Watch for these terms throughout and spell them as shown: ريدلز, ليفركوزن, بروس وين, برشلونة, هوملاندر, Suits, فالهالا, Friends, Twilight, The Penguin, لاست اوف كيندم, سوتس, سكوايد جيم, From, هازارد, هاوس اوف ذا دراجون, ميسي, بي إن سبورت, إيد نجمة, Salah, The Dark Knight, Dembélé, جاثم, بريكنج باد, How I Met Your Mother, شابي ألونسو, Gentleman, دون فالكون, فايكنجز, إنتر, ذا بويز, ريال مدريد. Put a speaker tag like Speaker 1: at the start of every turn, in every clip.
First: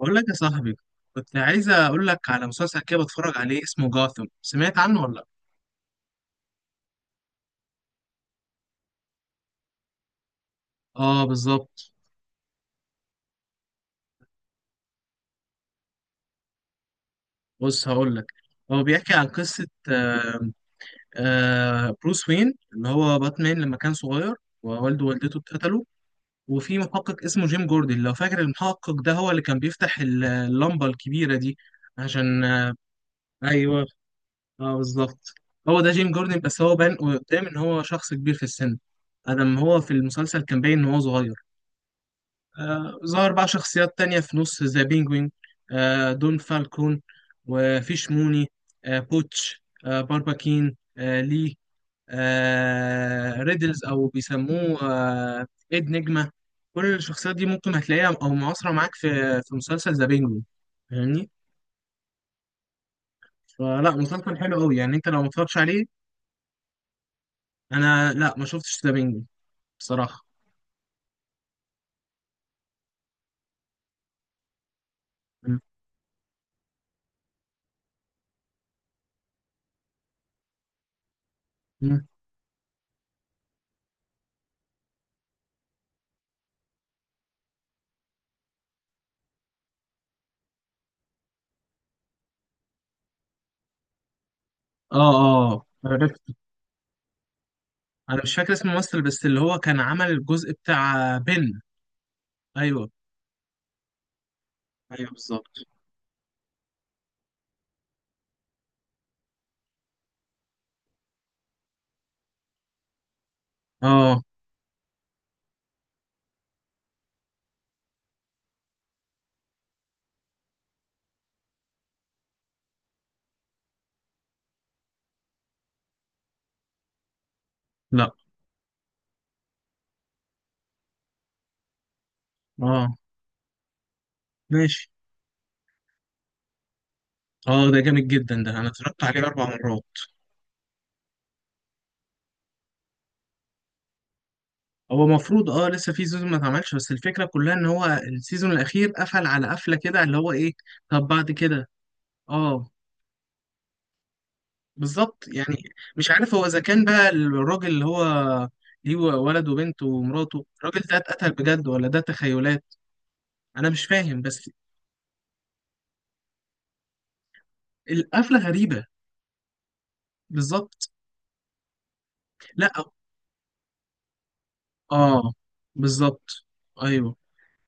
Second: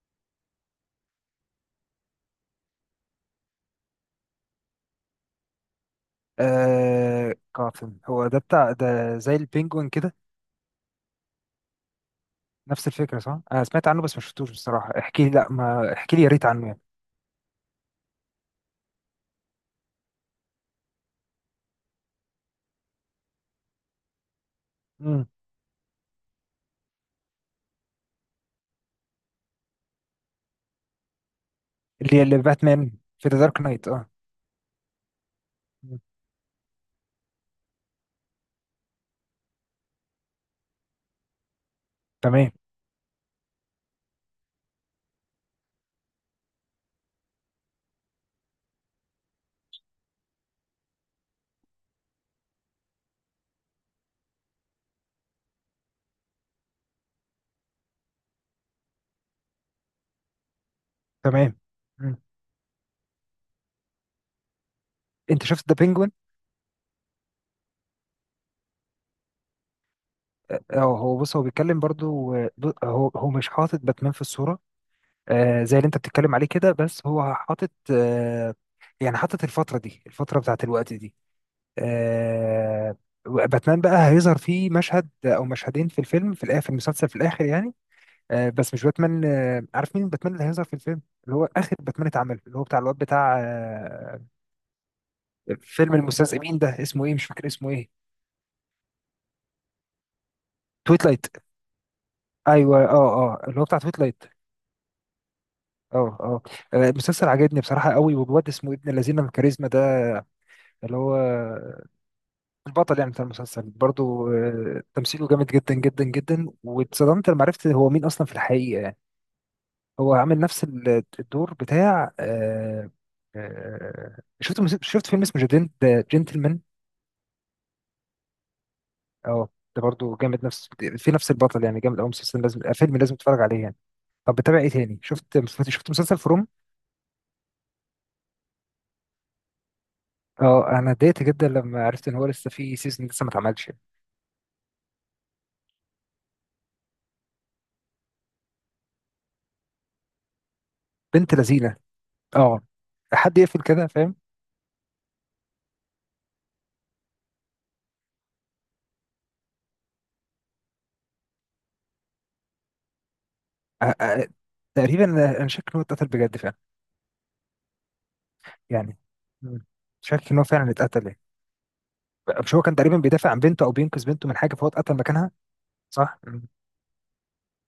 Speaker 1: بقول لك يا صاحبي، كنت عايز اقول لك على مسلسل كده بتفرج عليه اسمه جاثم، سمعت عنه ولا لا؟
Speaker 2: آه قاتل هو ده بتاع ده زي البينجوين كده.
Speaker 1: اه، بالظبط.
Speaker 2: نفس الفكرة صح؟ أنا سمعت عنه بس ما شفتوش بصراحة. احكي لي، لا ما احكي لي، يا ريت عنه يعني.
Speaker 1: بص، هقول لك. هو بيحكي عن قصة بروس وين اللي هو باتمان لما كان صغير، ووالده
Speaker 2: مم.
Speaker 1: ووالدته اتقتلوا. وفي محقق اسمه جيم جوردن، لو فاكر المحقق ده، هو اللي كان بيفتح اللمبة الكبيرة دي
Speaker 2: اللي
Speaker 1: عشان
Speaker 2: باتمان في ذا دارك
Speaker 1: ايوه،
Speaker 2: نايت اه.
Speaker 1: اه، بالظبط. هو ده
Speaker 2: مم.
Speaker 1: جيم جوردن، بس هو بان قدام ان هو شخص كبير في السن. ادم هو في المسلسل كان باين ان هو صغير.
Speaker 2: تمام.
Speaker 1: ظهر بقى شخصيات تانية في نص ذا بينجوين. دون فالكون، وفيش موني، بوتش، بارباكين، لي، ريدلز أو بيسموه إيد نجمة. كل الشخصيات دي ممكن هتلاقيها أو معاصرة معاك في مسلسل ذا بينجوين. فاهمني؟
Speaker 2: تمام. مم.
Speaker 1: فلا مسلسل حلو أوي، يعني أنت لو ما
Speaker 2: أنت
Speaker 1: اتفرجتش
Speaker 2: شفت ذا
Speaker 1: عليه.
Speaker 2: بينجوين؟
Speaker 1: أنا، لا، ما شفتش ذا بينجوين بصراحة.
Speaker 2: اه، هو بص هو بيتكلم برضو، هو مش حاطط باتمان في الصورة،
Speaker 1: م-
Speaker 2: زي اللي أنت بتتكلم عليه كده بس هو حاطط. يعني حاطط الفترة دي، الفترة بتاعت الوقت دي.
Speaker 1: م.
Speaker 2: آه، باتمان بقى هيظهر فيه مشهد او مشهدين في الفيلم في الاخر، في المسلسل في الاخر يعني. بس مش باتمان، عارف مين باتمان اللي هيظهر في الفيلم اللي هو اخر باتمان اتعمل اللي هو بتاع الواد بتاع
Speaker 1: آه. آه،
Speaker 2: فيلم
Speaker 1: عرفت.
Speaker 2: المستذئبين ده اسمه ايه، مش فاكر اسمه ايه.
Speaker 1: أنا مش فاكر اسم الممثل، بس اللي هو كان عمل الجزء
Speaker 2: تويت
Speaker 1: بتاع
Speaker 2: لايت.
Speaker 1: بن.
Speaker 2: ايوه
Speaker 1: ايوه،
Speaker 2: اه اه اللي هو بتاع تويت لايت.
Speaker 1: ايوه، بالظبط.
Speaker 2: اه اه. المسلسل عجبني بصراحه قوي، والواد اسمه ابن الذين الكاريزما ده اللي هو البطل يعني بتاع المسلسل
Speaker 1: اه،
Speaker 2: برضو، تمثيله جامد جدا جدا جدا، واتصدمت لما عرفت هو مين اصلا في الحقيقه يعني. هو عامل نفس الدور بتاع. شفت فيلم اسمه جنتلمان.
Speaker 1: لا،
Speaker 2: اه، ده برضو جامد. نفس، في نفس البطل يعني، جامد قوي مسلسل لازم،
Speaker 1: اه،
Speaker 2: فيلم لازم تتفرج عليه يعني. طب بتابع ايه
Speaker 1: ماشي.
Speaker 2: تاني؟ شفت مسلسل فروم.
Speaker 1: اه، ده جامد جدا، ده انا اتفرجت عليه 4 مرات.
Speaker 2: اه انا اتضايقت جدا لما عرفت ان هو لسه في سيزون لسه ما اتعملش.
Speaker 1: هو المفروض لسه في سيزون ما اتعملش، بس الفكره كلها ان هو السيزون الاخير قفل على قفله كده، اللي هو ايه. طب، بعد
Speaker 2: بنت
Speaker 1: كده.
Speaker 2: لذينه. اه.
Speaker 1: اه،
Speaker 2: حد يقفل كده فاهم.
Speaker 1: بالظبط يعني. مش عارف هو اذا كان بقى الراجل اللي هو ليه ولد وبنت ومراته، الراجل ده اتقتل بجد ولا ده تخيلات. انا مش
Speaker 2: آه،
Speaker 1: فاهم
Speaker 2: آه،
Speaker 1: بس.
Speaker 2: تقريبا أنا شاك ان هو اتقتل بجد فعلا
Speaker 1: القفله غريبه.
Speaker 2: يعني. مم. شاك ان هو فعلا
Speaker 1: بالظبط.
Speaker 2: اتقتل يعني. مش هو
Speaker 1: لا،
Speaker 2: كان تقريبا بيدافع عن بنته او بينقذ بنته من حاجه فهو اتقتل مكانها.
Speaker 1: اه،
Speaker 2: صح.
Speaker 1: بالظبط.
Speaker 2: مم.
Speaker 1: ايوه،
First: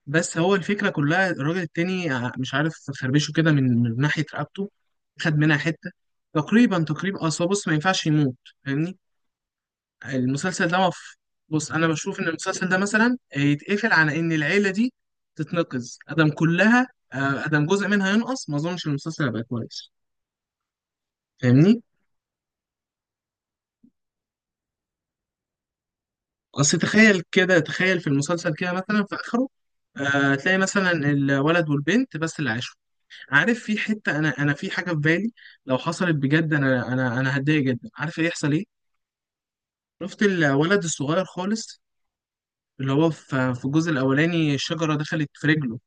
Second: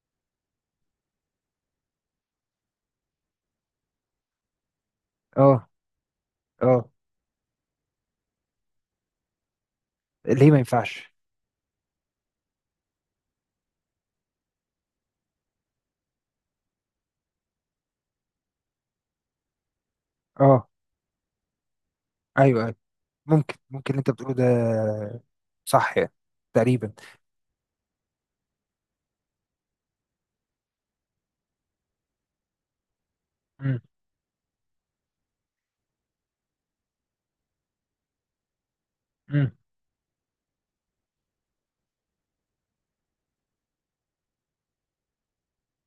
Speaker 1: بس هو الفكرة كلها، الراجل التاني مش عارف. خربشه كده من ناحية رقبته. خد منها
Speaker 2: اه
Speaker 1: حتة. تقريبا،
Speaker 2: اه.
Speaker 1: تقريبا، أصل هو، بص، ما ينفعش يموت. فاهمني؟
Speaker 2: ليه ما
Speaker 1: المسلسل ده
Speaker 2: ينفعش؟
Speaker 1: مف... بص، أنا بشوف إن المسلسل ده مثلا يتقفل على إن العيلة دي تتنقذ أدم كلها. أدم جزء منها ينقص، ما أظنش المسلسل هيبقى كويس.
Speaker 2: اه.
Speaker 1: فاهمني؟
Speaker 2: ايوه ايوه، ممكن ممكن اللي انت بتقوله ده صح يعني
Speaker 1: أصل،
Speaker 2: تقريبا.
Speaker 1: تخيل كده، تخيل في المسلسل كده مثلا في آخره. تلاقي مثلا الولد والبنت بس اللي عايشين. عارف، في
Speaker 2: مم.
Speaker 1: حته انا في حاجه في بالي. لو حصلت بجد، انا هتضايق جدا. عارف ايه يحصل؟ ايه.
Speaker 2: مم.
Speaker 1: شفت الولد الصغير خالص، اللي هو في الجزء الاولاني الشجره دخلت في رجله،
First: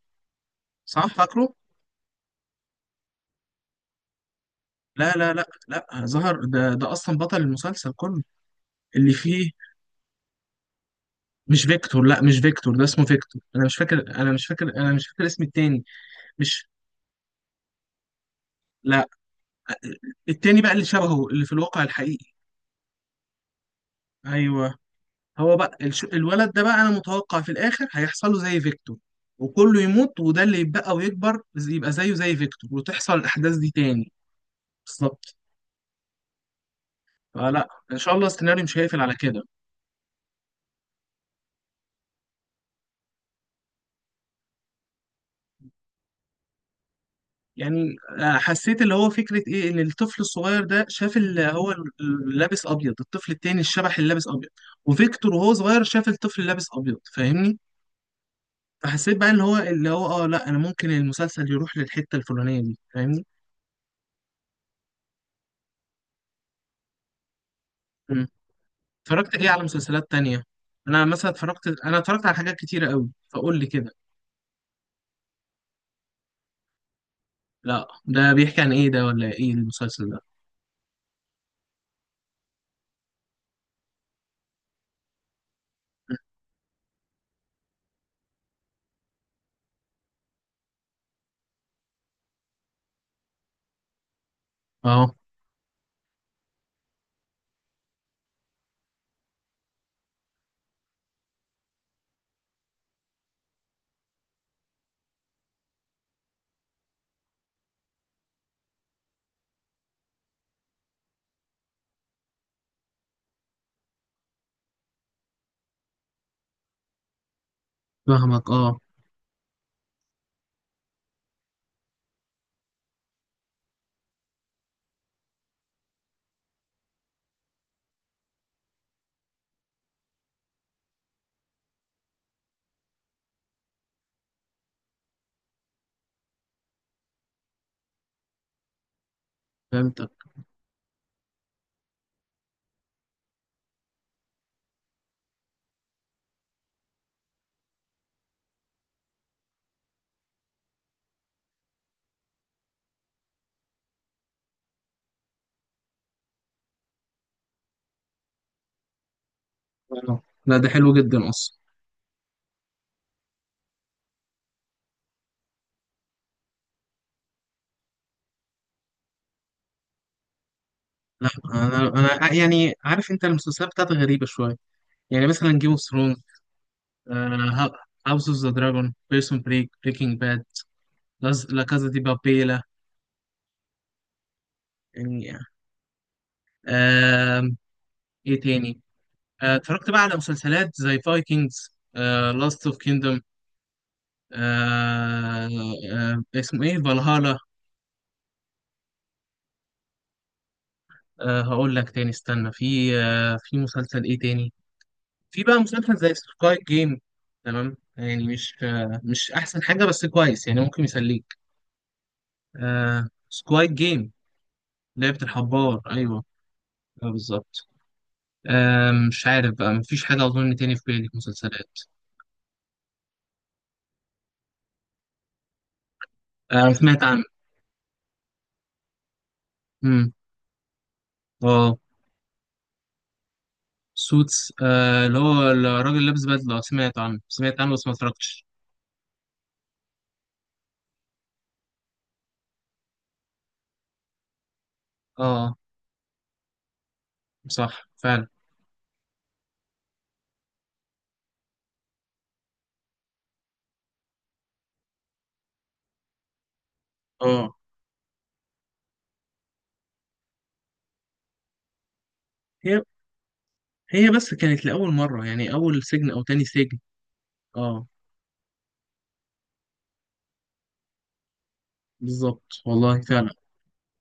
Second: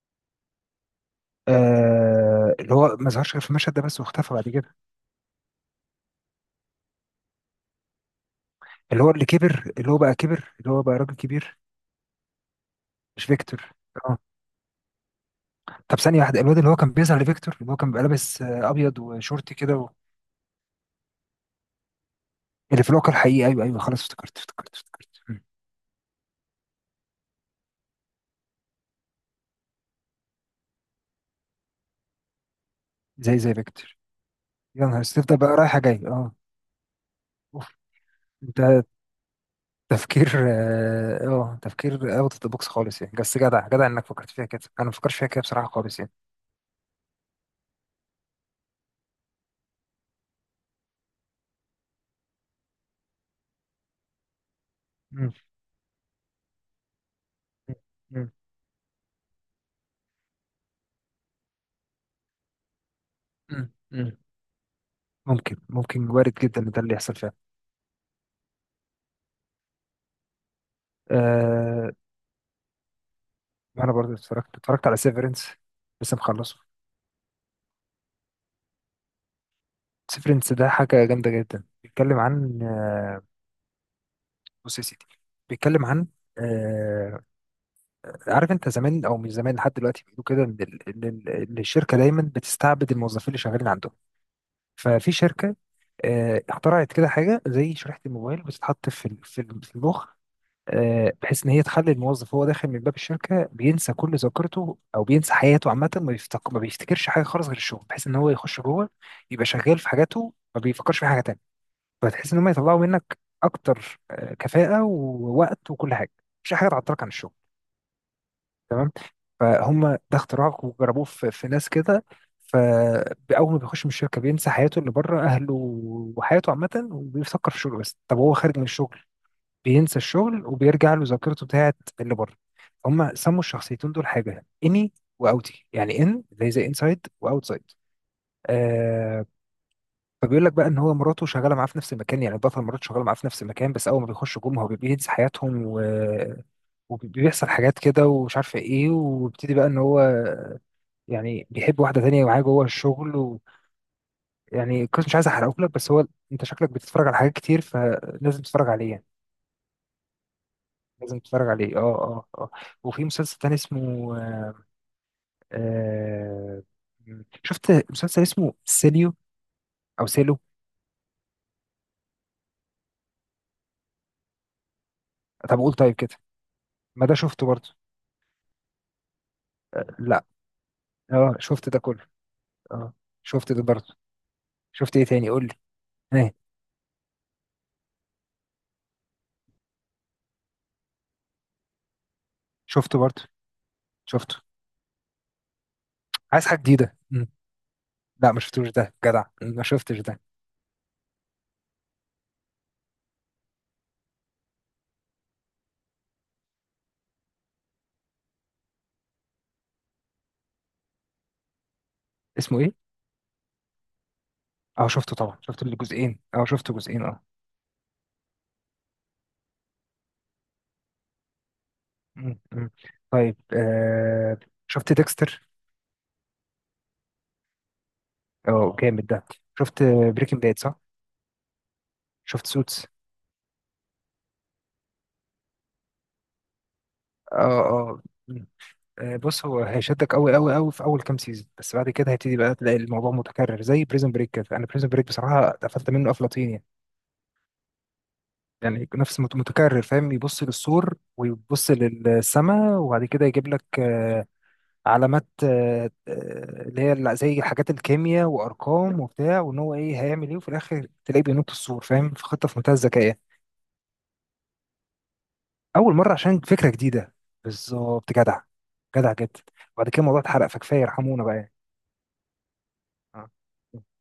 Speaker 1: صح؟ فاكره؟
Speaker 2: آه، اللي هو ما ظهرش غير في المشهد ده بس واختفى بعد كده.
Speaker 1: لا، لا، لا، لا، ظهر. ده اصلا بطل المسلسل كله
Speaker 2: اللي هو
Speaker 1: اللي
Speaker 2: اللي
Speaker 1: فيه.
Speaker 2: كبر، اللي هو بقى كبر، اللي هو بقى راجل كبير.
Speaker 1: مش فيكتور. لا، مش فيكتور، ده اسمه
Speaker 2: مش
Speaker 1: فيكتور. انا
Speaker 2: فيكتور.
Speaker 1: مش فاكر
Speaker 2: اه.
Speaker 1: انا مش فاكر انا مش فاكر اسم التاني.
Speaker 2: طب ثانية واحدة، الواد
Speaker 1: مش،
Speaker 2: اللي هو كان بيظهر لفيكتور اللي هو كان بيبقى لابس ابيض
Speaker 1: لا،
Speaker 2: وشورت كده و...
Speaker 1: التاني بقى اللي شبهه، اللي في الواقع الحقيقي.
Speaker 2: اللي في الواقع الحقيقي ايوه ايوه خلاص افتكرت افتكرت
Speaker 1: ايوه،
Speaker 2: افتكرت. مم.
Speaker 1: هو بقى الولد ده بقى، انا متوقع في الاخر هيحصل له زي فيكتور، وكله يموت، وده اللي يتبقى ويكبر يبقى زيه زي فيكتور، وتحصل
Speaker 2: زي
Speaker 1: الاحداث دي
Speaker 2: فيكتور.
Speaker 1: تاني.
Speaker 2: يا نهار أسود،
Speaker 1: بالظبط.
Speaker 2: تفضل بقى رايحة جاي اه. اوف.
Speaker 1: فلا ان شاء الله
Speaker 2: انت.
Speaker 1: السيناريو مش هيقفل على كده.
Speaker 2: تفكير اه آه، تفكير اوت اوف ذا بوكس خالص يعني، بس جدع جدع انك فكرت فيها كده، انا ما فكرتش فيها كده بصراحه خالص يعني.
Speaker 1: يعني حسيت اللي هو فكره ايه، ان الطفل الصغير ده شاف اللي هو لابس ابيض، الطفل التاني، الشبح اللي لابس ابيض.
Speaker 2: مم.
Speaker 1: وفيكتور وهو صغير شاف الطفل اللي لابس ابيض. فاهمني؟
Speaker 2: مم.
Speaker 1: فحسيت بقى ان هو، اللي هو، لا انا ممكن المسلسل يروح للحته الفلانيه دي. فاهمني؟
Speaker 2: مم. مم. ممكن ممكن وارد جدا ان ده اللي يحصل فعلا.
Speaker 1: اتفرجت ايه على مسلسلات تانية؟ انا مثلا اتفرجت
Speaker 2: أه.
Speaker 1: انا اتفرجت على حاجات كتيرة قوي، فقول لي كده.
Speaker 2: انا برضه اتفرجت على سيفرنس، لسه مخلصه.
Speaker 1: لا، ده بيحكي عن ايه ده؟ ولا ايه المسلسل ده؟
Speaker 2: سيفرنس ده حاجه جامده جدا، بيتكلم عن. آه، بص يا سيدي، بيتكلم عن، آه، عارف انت زمان او مش زمان لحد دلوقتي بيقولوا كده ان ال- إن ال- إن الشركه دايما بتستعبد الموظفين اللي شغالين عندهم. ففي
Speaker 1: اه،
Speaker 2: شركه اخترعت كده حاجه زي شريحه الموبايل بتتحط في المخ، بحيث ان هي تخلي الموظف وهو داخل من باب الشركه بينسى كل ذاكرته او بينسى حياته عامه، ما بيفتكرش حاجه خالص غير الشغل، بحيث ان هو يخش جوه يبقى شغال في حاجاته ما بيفكرش في حاجه تانيه. فتحس ان هم يطلعوا منك اكتر كفاءه ووقت وكل حاجه، مش حاجه تعطلك عن الشغل.
Speaker 1: فاهمك. اه،
Speaker 2: فهم ده اختراع وجربوه في ناس كده. فأول ما بيخش من الشركة بينسى حياته اللي بره، أهله وحياته عامة، وبيفكر في الشغل بس. طب هو خارج من الشغل بينسى الشغل وبيرجع له ذاكرته بتاعت اللي بره. هم سموا الشخصيتين دول حاجة إني وأوتي، يعني إن اللي هي زي إنسايد وأوتسايد. آه.
Speaker 1: فهمتك.
Speaker 2: فبيقول لك بقى ان هو مراته شغاله معاه في نفس المكان، يعني البطل مراته شغاله معاه في نفس المكان، بس اول ما بيخشوا جم هو بينسى حياتهم و... وبيحصل حاجات كده ومش عارفه ايه، وبيبتدي بقى ان هو يعني بيحب واحدة تانية ومعاه جوه الشغل. ويعني القصة مش عايز احرقه لك، بس هو انت شكلك بتتفرج على حاجات كتير فلازم تتفرج عليه يعني.
Speaker 1: اه، لا ده حلو
Speaker 2: لازم
Speaker 1: جدا
Speaker 2: تتفرج
Speaker 1: اصلا.
Speaker 2: عليه اه اه اه. وفي مسلسل تاني اسمه آه شفت مسلسل اسمه سيليو او سيلو.
Speaker 1: لا، يعني عارف انت المسلسلات بتاعتي غريبة شوية. يعني
Speaker 2: طب
Speaker 1: مثلا جيم
Speaker 2: قول.
Speaker 1: اوف
Speaker 2: طيب كده
Speaker 1: ثرونز،
Speaker 2: ما ده شفته برضه.
Speaker 1: هاوس اوف ذا دراجون، بيرسون بريك،
Speaker 2: آه
Speaker 1: بريكنج
Speaker 2: لا.
Speaker 1: باد.
Speaker 2: اه
Speaker 1: لا،
Speaker 2: شفت ده
Speaker 1: كازا دي
Speaker 2: كله.
Speaker 1: بابيلا.
Speaker 2: اه. شفت ده برضه. شفت ايه تاني
Speaker 1: يعني،
Speaker 2: قول لي؟ ايه؟
Speaker 1: آم، ايه تاني. اتفرجت بقى على مسلسلات زي فايكنجز، لاست اوف
Speaker 2: شفته
Speaker 1: كيندم.
Speaker 2: برضه. شفته.
Speaker 1: آه
Speaker 2: عايز حاجة
Speaker 1: اسمه ايه،
Speaker 2: جديدة. مم.
Speaker 1: فالهالا.
Speaker 2: لا ما شفتوش ده جدع، ما شفتش ده.
Speaker 1: هقول لك تاني، استنى، في مسلسل ايه تاني. في بقى مسلسل زي سكايب جيم. تمام، يعني مش احسن حاجة، بس كويس يعني، ممكن يسليك.
Speaker 2: اسمه ايه؟
Speaker 1: آه، سكوايد جيم.
Speaker 2: اه شفته
Speaker 1: لعبة
Speaker 2: طبعا، شفت
Speaker 1: الحبار،
Speaker 2: الجزئين
Speaker 1: ايوه.
Speaker 2: اه شفت جزئين
Speaker 1: آه،
Speaker 2: اه.
Speaker 1: بالظبط. مش عارف بقى، مفيش حاجة اظن تاني في بالي في مسلسلات.
Speaker 2: مم، مم. طيب. شفت ديكستر.
Speaker 1: آه، سمعت عنه.
Speaker 2: اه جامد ده. شفت
Speaker 1: امم.
Speaker 2: بريكنج باد صح.
Speaker 1: اه،
Speaker 2: شفت سوتس.
Speaker 1: سوتس، اللي هو الراجل اللي لابس بدلة. سمعت عنه،
Speaker 2: اه
Speaker 1: سمعت عنه، بس ما
Speaker 2: اه.
Speaker 1: اتفرجتش.
Speaker 2: مم. بص هو هيشدك قوي قوي قوي في اول كام سيزون، بس بعد كده هيبتدي بقى تلاقي الموضوع متكرر زي بريزن بريك كده. انا بريزن بريك بصراحه
Speaker 1: اه،
Speaker 2: اتقفلت منه افلاطين يعني.
Speaker 1: صح فعلا.
Speaker 2: يعني نفس متكرر فاهم. يبص للسور ويبص للسماء وبعد كده يجيب لك علامات، اللي هي زي
Speaker 1: اه،
Speaker 2: حاجات الكيمياء وارقام وبتاع، وان هو ايه هيعمل ايه، وفي الاخر تلاقيه بينط السور فاهم في خطه في منتهى
Speaker 1: هي
Speaker 2: الذكاء.
Speaker 1: هي بس كانت لأول مرة، يعني أول
Speaker 2: اول
Speaker 1: سجن
Speaker 2: مره
Speaker 1: أو
Speaker 2: عشان
Speaker 1: تاني
Speaker 2: فكره
Speaker 1: سجن.
Speaker 2: جديده.
Speaker 1: اه،
Speaker 2: بالظبط جدع. جدع جدا. وبعد كده الموضوع اتحرق، فكفايه يرحمونا بقى يعني.
Speaker 1: بالظبط، والله فعلا.
Speaker 2: آه.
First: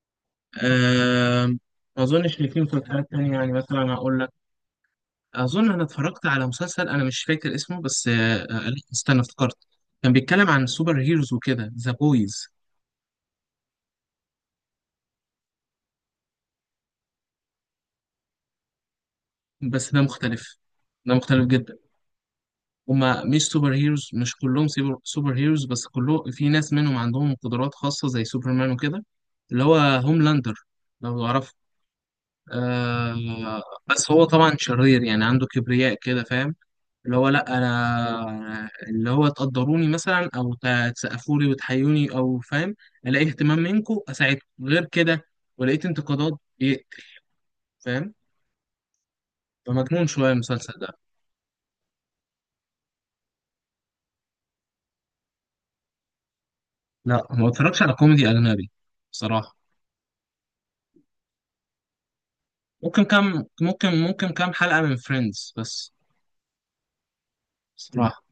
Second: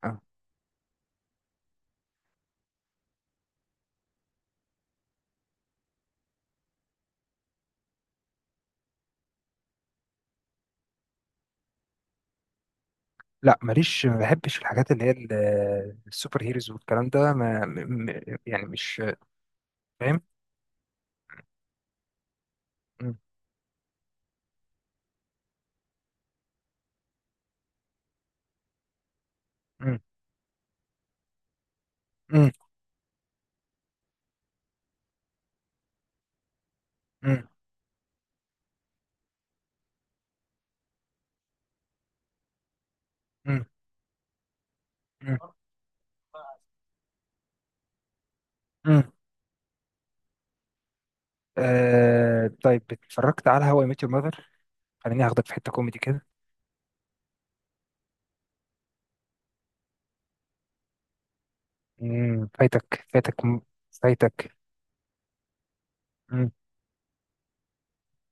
Speaker 2: آه.
Speaker 1: آم، ما أظنش إن في مسلسلات تانية، يعني مثلا أقول لك. أظن أنا اتفرجت على مسلسل أنا مش فاكر اسمه بس لا، استنى، افتكرت. كان بيتكلم عن سوبر هيروز وكده، ذا بويز.
Speaker 2: لا ماليش، ما بحبش الحاجات اللي هي السوبر هيروز والكلام ده، ما يعني مش
Speaker 1: بس ده
Speaker 2: فاهم.
Speaker 1: مختلف، ده مختلف جدا.
Speaker 2: مم.
Speaker 1: هما مش سوبر هيروز، مش كلهم سوبر هيروز، بس كله في ناس منهم عندهم قدرات خاصة زي سوبرمان وكده. اللي هو
Speaker 2: مم.
Speaker 1: هوملاندر، لو تعرفه.
Speaker 2: مم.
Speaker 1: آه، بس هو طبعا شرير، يعني عنده كبرياء كده، فاهم؟ اللي هو،
Speaker 2: مم.
Speaker 1: لا انا، اللي هو تقدروني مثلا، او تسقفوا لي وتحيوني او، فاهم؟ الاقي اهتمام
Speaker 2: مم.
Speaker 1: منكم اساعدكم، غير كده.
Speaker 2: مم.
Speaker 1: ولقيت انتقادات، بيقتل، فاهم؟
Speaker 2: مم.
Speaker 1: فمجنون شويه المسلسل ده.
Speaker 2: طيب اتفرجت على هواي ميت يور ماذر، خليني اخدك في حته كوميدي كده.
Speaker 1: لا، ما اتفرجش على كوميدي اجنبي بصراحه. ممكن
Speaker 2: فايتك فايتك
Speaker 1: كام ممكن ممكن كام
Speaker 2: فايتك.
Speaker 1: حلقه من فريندز بس،
Speaker 2: امم
Speaker 1: بصراحه.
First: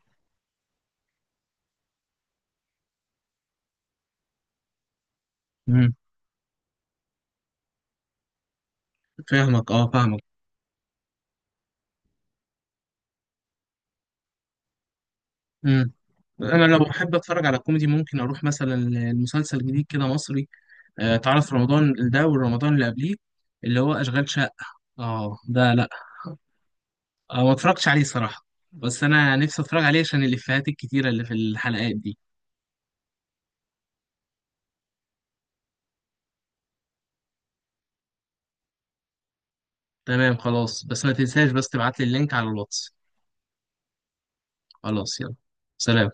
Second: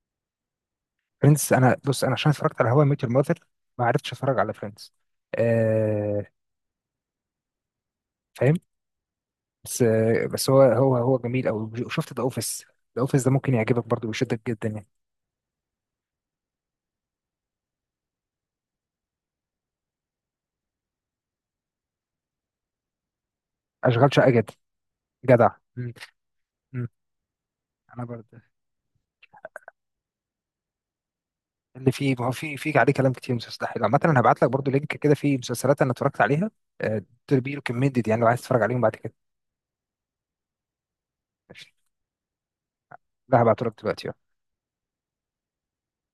Speaker 2: فريندز انا بص انا عشان اتفرجت على هواي ميت يور ماذر، ما عرفتش اتفرج على فريندز.
Speaker 1: امم.
Speaker 2: آه. فاهم.
Speaker 1: فاهمك،
Speaker 2: بس
Speaker 1: اه، فاهمك.
Speaker 2: آه بس هو جميل قوي، وشفت ذا اوفيس. ذا اوفيس ده ممكن يعجبك برضه ويشدك جدا يعني.
Speaker 1: امم. انا لو بحب اتفرج على كوميدي، ممكن اروح مثلا لمسلسل جديد كده مصري. تعرف رمضان اللي ده والرمضان اللي قبليه، اللي هو
Speaker 2: اشغال
Speaker 1: اشغال
Speaker 2: شقه جدا،
Speaker 1: شقه. اه،
Speaker 2: جدع.
Speaker 1: ده، لا.
Speaker 2: مم. مم.
Speaker 1: آه، ما اتفرجتش عليه
Speaker 2: انا برضه
Speaker 1: صراحه. بس انا نفسي اتفرج عليه عشان الافيهات الكتيره اللي في
Speaker 2: اللي
Speaker 1: الحلقات
Speaker 2: فيه،
Speaker 1: دي.
Speaker 2: ما هو في عليه كلام كتير مستحيل عامه، انا هبعت لك برضه لينك كده فيه مسلسلات انا اتفرجت عليها. آه. كمية يعني، لو عايز تتفرج عليهم بعد كده.
Speaker 1: تمام، خلاص، بس ما تنساش
Speaker 2: ماشي.
Speaker 1: بس تبعت لي اللينك على الواتس.
Speaker 2: لا هبعته لك دلوقتي يلا.
Speaker 1: خلاص، يلا. سلام.